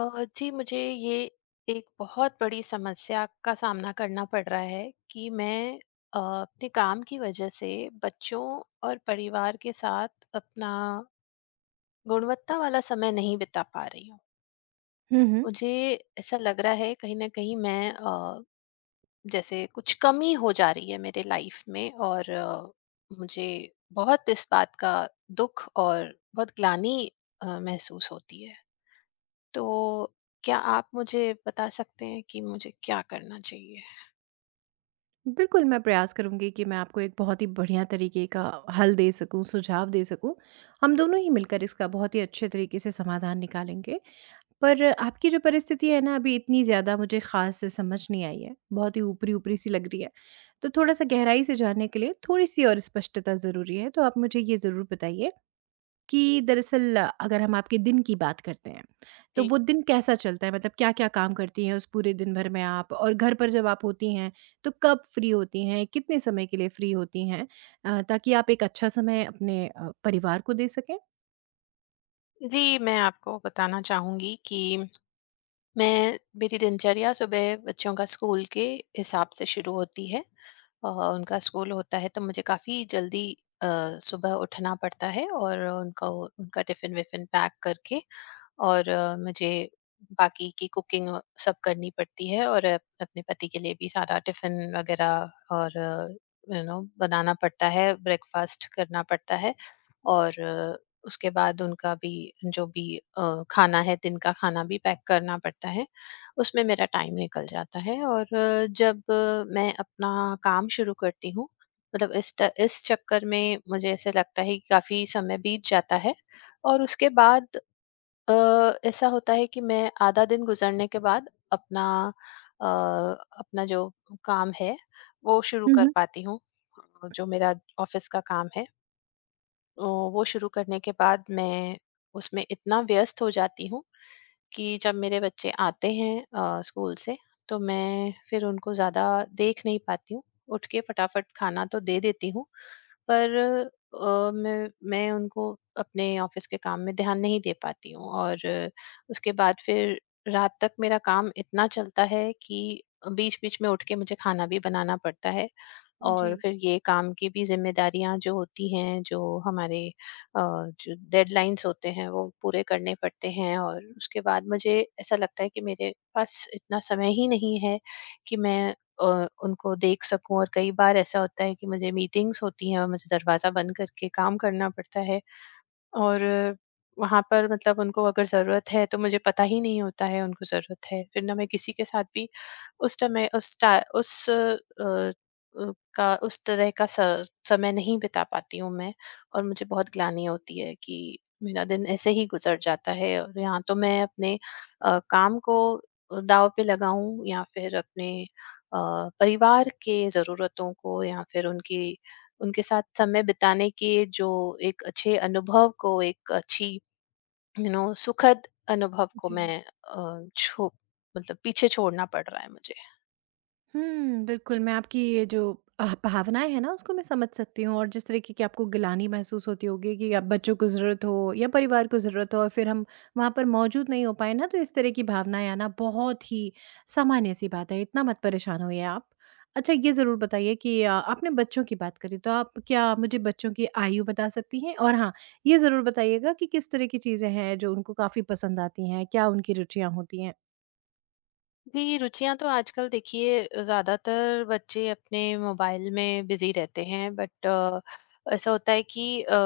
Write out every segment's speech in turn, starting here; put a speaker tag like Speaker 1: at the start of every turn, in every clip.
Speaker 1: जी, मुझे ये एक बहुत बड़ी समस्या का सामना करना पड़ रहा है कि मैं अपने काम की वजह से बच्चों और परिवार के साथ अपना गुणवत्ता वाला समय नहीं बिता पा रही हूँ।
Speaker 2: हुँ, हुँ।
Speaker 1: मुझे ऐसा लग रहा है कहीं न कहीं मैं जैसे कुछ कमी हो जा रही है मेरे लाइफ़ में और मुझे बहुत इस बात का दुःख और बहुत ग्लानि महसूस होती है। तो क्या आप मुझे बता सकते हैं कि मुझे क्या करना चाहिए?
Speaker 2: बिल्कुल, मैं प्रयास करूँगी कि मैं आपको एक बहुत ही बढ़िया तरीके का हल दे सकूँ, सुझाव दे सकूँ। हम दोनों ही मिलकर इसका बहुत ही अच्छे तरीके से समाधान निकालेंगे। पर आपकी जो परिस्थिति है ना अभी इतनी ज़्यादा मुझे ख़ास समझ नहीं आई है, बहुत ही ऊपरी-ऊपरी सी लग रही है। तो थोड़ा-सा गहराई से जानने के लिए थोड़ी-सी और स्पष्टता ज़रूरी है, तो आप मुझे ये ज़रूर बताइए कि दरअसल अगर हम आपके दिन की बात करते हैं, तो
Speaker 1: जी।
Speaker 2: वो दिन कैसा चलता है? मतलब क्या-क्या काम करती हैं उस पूरे दिन भर में आप? और घर पर जब आप होती हैं, तो कब फ्री होती हैं? कितने समय के लिए फ्री होती हैं? ताकि आप एक अच्छा समय अपने परिवार को दे सकें?
Speaker 1: जी, मैं आपको बताना चाहूँगी कि मैं मेरी दिनचर्या सुबह बच्चों का स्कूल के हिसाब से शुरू होती है। उनका स्कूल होता है तो मुझे काफ़ी जल्दी अ, सुबह उठना पड़ता है और उनको उनका टिफ़िन-विफ़िन पैक करके और मुझे बाकी की कुकिंग सब करनी पड़ती है और अपने पति के लिए भी सारा टिफिन वगैरह और बनाना पड़ता है, ब्रेकफास्ट करना पड़ता है और उसके बाद उनका भी जो भी खाना है, दिन का खाना भी पैक करना पड़ता है, उसमें मेरा टाइम निकल जाता है और जब मैं अपना काम शुरू करती हूँ, मतलब इस चक्कर में मुझे ऐसे लगता है कि काफी समय बीत जाता है और उसके बाद अ, ऐसा होता है कि मैं आधा दिन गुजरने के बाद अ, अपना जो काम है वो शुरू
Speaker 2: हुँ,
Speaker 1: कर
Speaker 2: हुँ।
Speaker 1: पाती हूँ। जो मेरा ऑफिस का काम है वो शुरू करने के बाद मैं उसमें इतना व्यस्त हो जाती हूँ कि जब मेरे बच्चे आते हैं स्कूल से तो मैं फिर उनको ज़्यादा देख नहीं पाती हूँ, उठ के फटाफट खाना तो दे देती हूँ पर मैं उनको अपने ऑफिस के काम में ध्यान नहीं दे पाती हूँ और उसके बाद फिर रात तक मेरा काम इतना चलता है कि बीच बीच में उठ के मुझे खाना भी बनाना पड़ता है और
Speaker 2: जी,
Speaker 1: फिर ये काम की भी जिम्मेदारियां जो होती हैं, जो हमारे जो डेडलाइंस होते हैं वो पूरे करने पड़ते हैं और उसके बाद मुझे ऐसा लगता है कि मेरे पास इतना समय ही नहीं है कि मैं उनको देख सकूँ, और कई बार ऐसा होता है कि मुझे मीटिंग्स होती हैं और मुझे दरवाज़ा बंद करके काम करना पड़ता है और वहाँ पर, मतलब उनको अगर ज़रूरत है तो मुझे पता ही नहीं होता है उनको ज़रूरत है। फिर ना मैं किसी के साथ भी उस समय उस टा उस अ अ, का उस तरह का स समय नहीं बिता पाती हूँ मैं, और मुझे बहुत ग्लानि होती है कि मेरा दिन ऐसे ही गुज़र जाता है और यहाँ तो मैं अपने काम को दाँव पे लगाऊँ या फिर अपने परिवार के ज़रूरतों को या फिर उनकी उनके साथ समय बिताने के जो एक अच्छे अनुभव को, एक अच्छी सुखद अनुभव को
Speaker 2: जी।
Speaker 1: मैं अ, छो मतलब पीछे छोड़ना पड़ रहा है मुझे।
Speaker 2: हुँ, बिल्कुल, मैं आपकी ये जो भावनाएँ हैं ना, उसको मैं समझ सकती हूँ और जिस तरीके की आपको गिलानी महसूस होती होगी कि अब बच्चों को ज़रूरत हो या परिवार को ज़रूरत हो और फिर हम वहाँ पर मौजूद नहीं हो पाएँ ना, तो इस तरह की भावनाएँ आना बहुत ही सामान्य-सी बात है, इतना मत परेशान होइए आप। अच्छा, ये ज़रूर बताइए कि आपने बच्चों की बात करी, तो आप क्या मुझे बच्चों की आयु बता सकती हैं? और हाँ, ये ज़रूर बताइएगा कि किस तरह की चीज़ें हैं, जो उनको काफ़ी पसंद आती हैं? क्या उनकी रुचियाँ होती हैं?
Speaker 1: जी, रुचियां तो आजकल देखिए ज्यादातर बच्चे अपने मोबाइल में बिजी रहते हैं, बट ऐसा होता है कि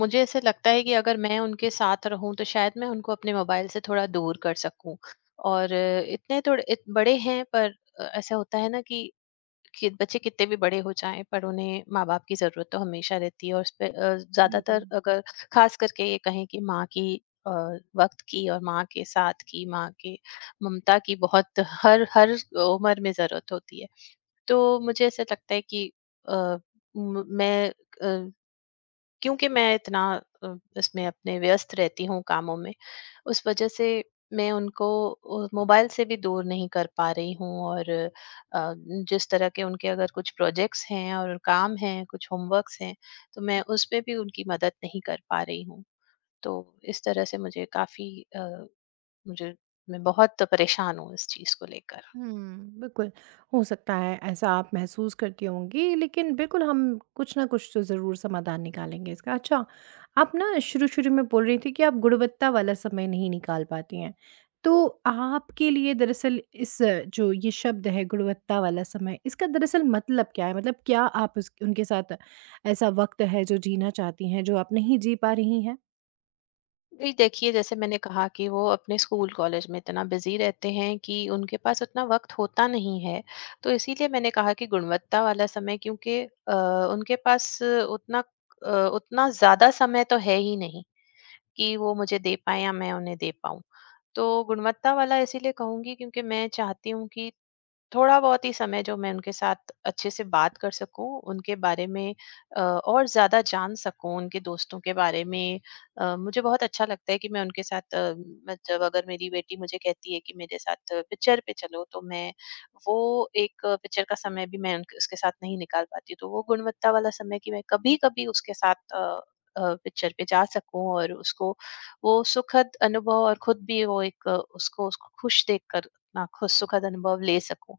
Speaker 1: मुझे ऐसे लगता है कि अगर मैं उनके साथ रहूं तो शायद मैं उनको अपने मोबाइल से थोड़ा दूर कर सकूं और इतने थोड़े बड़े हैं, पर ऐसा होता है ना कि बच्चे कितने भी बड़े हो जाएं पर उन्हें माँ-बाप की ज़रूरत तो हमेशा रहती है और उसपे ज़्यादातर,
Speaker 2: बिल्कुल।
Speaker 1: अगर ख़ास करके ये कहें कि माँ की अ, वक़्त की और माँ के साथ की, माँ के ममता की बहुत हर हर उम्र में ज़रूरत होती है। तो मुझे ऐसा लगता है कि अ, म मैं अ क्योंकि मैं इतना अ, इसमें अपने व्यस्त रहती हूँ कामों में, उस वजह से मैं उनको मोबाइल से भी दूर नहीं कर पा रही हूँ और जिस तरह के उनके अगर कुछ प्रोजेक्ट्स हैं और काम हैं, कुछ होमवर्क्स हैं, तो मैं उसमें भी उनकी मदद नहीं कर पा रही हूँ, तो इस तरह से मुझे काफी अ, मुझे मैं बहुत परेशान हूँ इस चीज को लेकर।
Speaker 2: हुँ, बिल्कुल, हो सकता है ऐसा आप महसूस करती होंगी, लेकिन बिल्कुल हम कुछ ना कुछ तो ज़रूर समाधान निकालेंगे इसका। अच्छा, आप ना शुरू-शुरू में बोल रही थी कि आप गुणवत्ता वाला समय नहीं निकाल पाती हैं, तो आपके लिए दरअसल इस जो ये शब्द है गुणवत्ता वाला समय, इसका दरअसल मतलब क्या है? मतलब क्या आप उस उनके साथ ऐसा वक़्त है जो जीना चाहती हैं, जो आप नहीं जी पा रही हैं?
Speaker 1: जी, देखिए जैसे मैंने कहा कि वो अपने स्कूल कॉलेज में इतना बिजी रहते हैं कि उनके पास उतना वक्त होता नहीं है, तो इसीलिए मैंने कहा कि गुणवत्ता वाला समय, क्योंकि उनके पास अ, उतना ज्यादा समय तो है ही नहीं कि वो मुझे दे पाए या मैं उन्हें दे पाऊं, तो गुणवत्ता वाला इसीलिए कहूंगी क्योंकि मैं चाहती हूँ कि थोड़ा बहुत ही समय जो मैं उनके साथ अच्छे से बात कर सकूं उनके बारे में, और ज़्यादा जान सकूं उनके दोस्तों के बारे में। मुझे बहुत अच्छा लगता है कि मैं उनके साथ मतलब अगर मेरी बेटी मुझे कहती है कि मेरे साथ पिक्चर पे चलो तो मैं वो एक पिक्चर का समय भी मैं उनके उसके साथ नहीं निकाल पाती, तो वो गुणवत्ता वाला समय कि मैं कभी कभी उसके साथ पिक्चर पे जा सकूं और उसको वो सुखद अनुभव और खुद भी वो एक उसको उसको खुश देखकर अपना खुश सुखद अनुभव ले सकूं,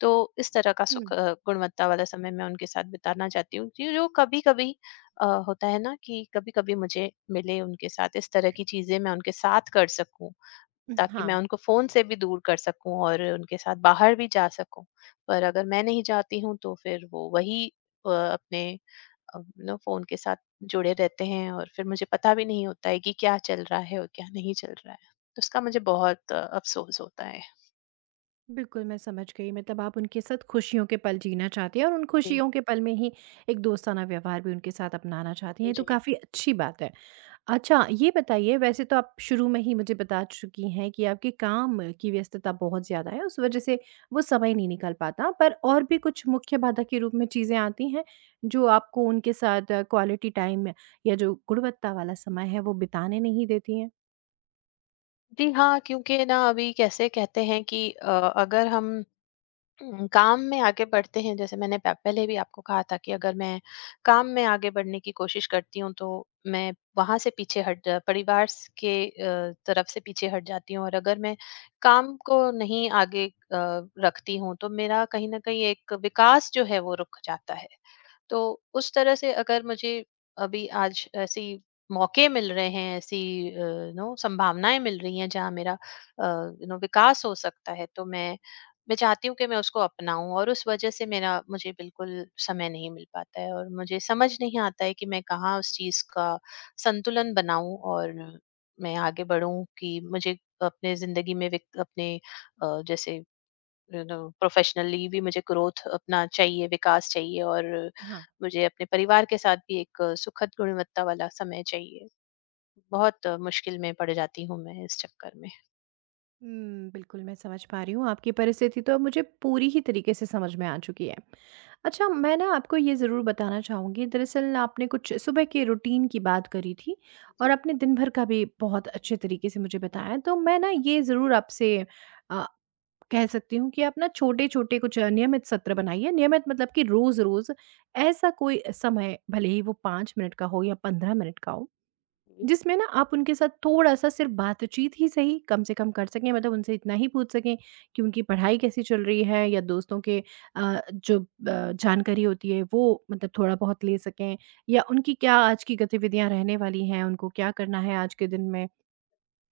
Speaker 1: तो इस तरह का
Speaker 2: हुँ।
Speaker 1: गुणवत्ता वाला समय मैं उनके साथ बिताना चाहती हूँ जो जो कभी-कभी होता है ना, कि कभी-कभी मुझे मिले उनके साथ, इस तरह की चीजें मैं उनके साथ कर सकूँ ताकि मैं
Speaker 2: हाँ,
Speaker 1: उनको फोन से भी दूर कर सकूँ और उनके साथ बाहर भी जा सकूँ। पर अगर मैं नहीं जाती हूँ तो फिर वो वही अपने अ, नो फोन के साथ जुड़े रहते हैं और फिर मुझे पता भी नहीं होता है कि क्या चल रहा है और क्या नहीं चल रहा है। तो उसका मुझे बहुत अफसोस होता है।
Speaker 2: बिल्कुल मैं समझ गई मतलब आप उनके साथ खुशियों के पल जीना चाहती हैं और उन
Speaker 1: जी,
Speaker 2: खुशियों के पल में ही एक दोस्ताना व्यवहार भी उनके साथ अपनाना चाहती हैं, ये तो
Speaker 1: जी।
Speaker 2: काफ़ी अच्छी बात है। अच्छा, ये बताइए वैसे तो आप शुरू में ही मुझे बता चुकी हैं कि आपके काम की व्यस्तता बहुत ज़्यादा है, उस वज़ह से वो समय नहीं निकल पाता। पर और भी कुछ मुख्य बाधा के रूप में चीज़ें आती हैं, जो आपको उनके साथ क्वालिटी टाइम या जो गुणवत्ता वाला समय है, वो बिताने नहीं देती हैं?
Speaker 1: जी हाँ, क्योंकि ना अभी कैसे कहते हैं कि अगर हम काम में आगे बढ़ते हैं, जैसे मैंने प पहले भी आपको कहा था, कि अगर मैं काम में आगे बढ़ने की कोशिश करती हूँ, तो मैं वहाँ से पीछे हट जा परिवार स के तरफ से पीछे हट जाती हूँ, और अगर मैं काम को नहीं आगे रखती हूँ, तो मेरा कहीं न कहीं एक विकास जो है, वो रुक जाता है। तो उस तरह से अगर मुझे अभी आज ऐसी मौके मिल रहे हैं, ऐसी नो संभावनाएं मिल रही हैं जहाँ मेरा विकास हो सकता है, तो मैं चाहती हूँ कि मैं उसको अपनाऊं, और उस वजह से मेरा मुझे बिल्कुल समय नहीं मिल पाता है और मुझे समझ नहीं आता है कि मैं कहाँ उस चीज का संतुलन बनाऊं और मैं आगे बढ़ूं, कि मुझे अपने जिंदगी में अपने जैसे प्रोफेशनली भी मुझे ग्रोथ अपना चाहिए, विकास चाहिए, और
Speaker 2: हाँ।
Speaker 1: मुझे अपने परिवार के साथ भी एक सुखद गुणवत्ता वाला समय चाहिए, बहुत मुश्किल में पड़ जाती हूँ मैं इस चक्कर में।
Speaker 2: हुँ, बिल्कुल मैं समझ पा रही हूँ आपकी परिस्थिति तो अब मुझे पूरी ही तरीके से समझ में आ चुकी है। अच्छा मैं ना आपको ये ज़रूर बताना चाहूँगी दरअसल आपने कुछ सुबह के रूटीन की बात करी थी और आपने दिन भर का भी बहुत अच्छे तरीके से मुझे बताया तो मैं ना ये ज़रूर आपसे अ, कह सकती हूँ कि आप ना छोटे-छोटे कुछ नियमित सत्र बनाइए। नियमित मतलब कि रोज़-रोज़ ऐसा कोई समय भले ही वो 5 मिनट का हो या 15 मिनट का हो
Speaker 1: जी।
Speaker 2: जिसमें ना आप उनके साथ थोड़ा-सा सिर्फ़ बातचीत ही सही कम से कम कर सकें, मतलब उनसे इतना ही पूछ सकें कि उनकी पढ़ाई कैसी चल रही है या दोस्तों के अ, जो अ, जानकारी होती है वो मतलब थोड़ा-बहुत ले सकें या उनकी क्या आज की गतिविधियाँ रहने वाली हैं, उनको क्या करना है आज के दिन में।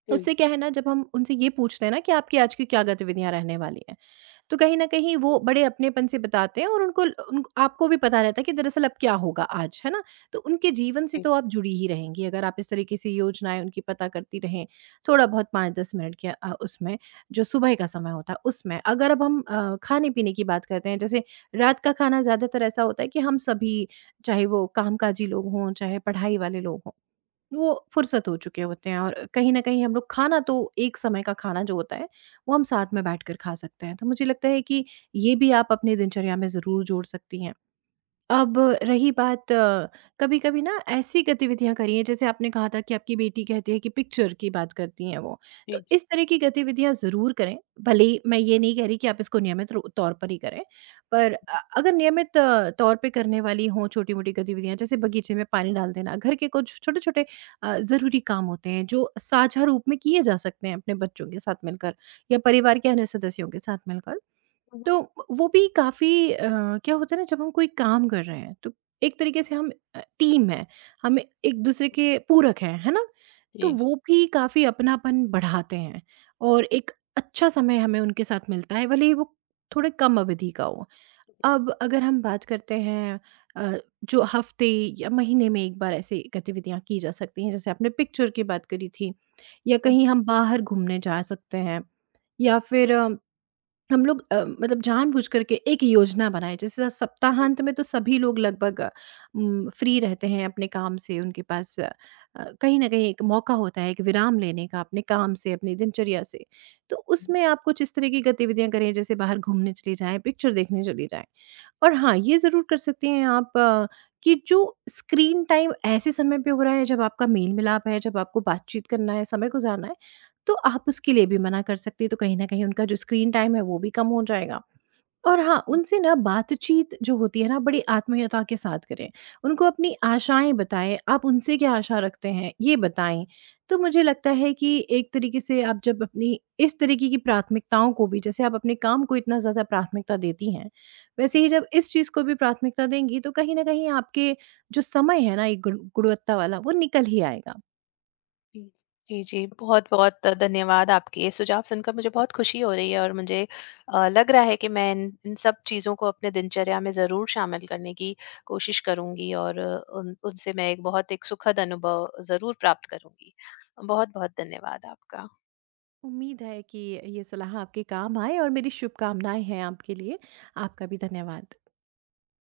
Speaker 1: जी।
Speaker 2: उससे क्या है ना जब हम उनसे ये पूछते हैं ना कि आपकी आज की क्या गतिविधियाँ रहने वाली हैं? तो कहीं न कहीं वो बड़े अपनेपन से बताते हैं और उनको ल उन आपको भी पता रहता है कि दरअसल अब क्या होगा आज, है ना? तो उनके जीवन से
Speaker 1: जी।
Speaker 2: तो आप जुड़ी ही रहेंगी अगर आप इस तरीके से योजनाएँ उनकी पता करती रहें, थोड़ा-बहुत 5-10 मिनट के उसमें जो सुबह का समय होता है उसमें। अगर अब हम खाने-पीने की बात करते हैं, जैसे रात का खाना ज़्यादातर ऐसा होता है कि हम सभी, चाहे वो कामकाजी लोग हों, चाहे पढ़ाई वाले लोग हों, वो फुर्सत हो चुके होते हैं और कहीं न कहीं हम लोग खाना तो एक समय का खाना जो होता है, वो हम साथ में बैठकर खा सकते हैं। तो मुझे लगता है कि ये भी आप अपनी दिनचर्या में ज़रूर जोड़ सकती हैं। अब रही बात कभी-कभी ना ऐसी गतिविधियाँ करी हैं, जैसे आपने कहा था कि आपकी बेटी कहती है कि पिक्चर की बात करती हैं वो। तो
Speaker 1: जी।
Speaker 2: इस तरह की गतिविधियाँ ज़रूर करें, भले ही मैं ये नहीं कह रही कि आप इसको नियमित रो तौर पर ही करें। पर अगर नियमित तौर पे करने वाली हों छोटी-मोटी गतिविधियाँ, जैसे बगीचे में पानी डाल देना, घर के कुछ छोटे-छोटे ज़रूरी काम होते हैं, जो साझा रूप में किए जा सकते हैं अपने बच्चों के साथ मिलकर या परिवार के अन्य सदस्यों के साथ मिलकर। तो वो भी काफ़ी क्या होता है ना जब हम कोई काम कर रहे हैं तो एक तरीके से हम टीम है, हम एक दूसरे के पूरक हैं, है ना? तो
Speaker 1: जी।
Speaker 2: वो भी काफ़ी अपनापन बढ़ाते हैं और एक अच्छा समय हमें उनके साथ मिलता है, भले ही वो थोड़े कम अवधि का हो। अब अगर हम बात करते हैं अ, जो हफ़्ते या महीने में एक बार ऐसी गतिविधियाँ की जा सकती हैं, जैसे आपने पिक्चर की बात करी थी या कहीं हम बाहर घूमने जा सकते हैं या फिर हम लोग मतलब जानबूझकर के एक योजना बनाए जैसे सप्ताहांत में तो सभी लोग लगभग फ्री रहते हैं अपने काम से उनके पास कहीं न कहीं एक मौका होता है एक विराम लेने का अपने काम से, अपनी दिनचर्या से। तो उसमें आप कुछ इस तरह की गतिविधियाँ करें जैसे बाहर घूमने चली जाएँ, पिक्चर देखने चली जाएँ। और हाँ, ये ज़रूर कर सकती हैं आप कि जो स्क्रीन टाइम ऐसे समय पे हो रहा है जब आपका मेल-मिलाप है, जब आपको बातचीत करना है, समय गुज़ारना है तो आप उसके लिए भी मना कर सकती हैं, तो कहीं न कहीं उनका जो स्क्रीन टाइम है वो भी कम हो जाएगा। और हाँ, उनसे ना बातचीत जो होती है ना बड़ी आत्मीयता के साथ करें। उनको अपनी आशाएँ बताएँ, आप उनसे क्या आशा रखते हैं ये बताएँ। तो मुझे लगता है कि एक तरीके से आप जब अपनी इस तरीके की प्राथमिकताओं को भी जैसे आप अपने काम को इतना ज़्यादा प्राथमिकता देती हैं, वैसे
Speaker 1: जी।
Speaker 2: ही जब इस चीज़ को भी प्राथमिकता देंगी तो कहीं न कहीं आपके जो समय है ना एक गुणवत्ता वाला वो निकल ही आएगा।
Speaker 1: जी, जी, जी। बहुत-बहुत धन्यवाद, आपके ये सुझाव सुनकर मुझे बहुत खुशी हो रही है और मुझे लग रहा है कि मैं इन इन सब चीज़ों को अपने दिनचर्या में ज़रूर शामिल करने की कोशिश करूँगी और उन उनसे मैं एक सुखद अनुभव ज़रूर प्राप्त करूँगी। बहुत-बहुत धन्यवाद आपका।
Speaker 2: उम्मीद है कि ये सलाह आपके काम आए और मेरी शुभकामनाएं हैं आपके लिए आपका भी धन्यवाद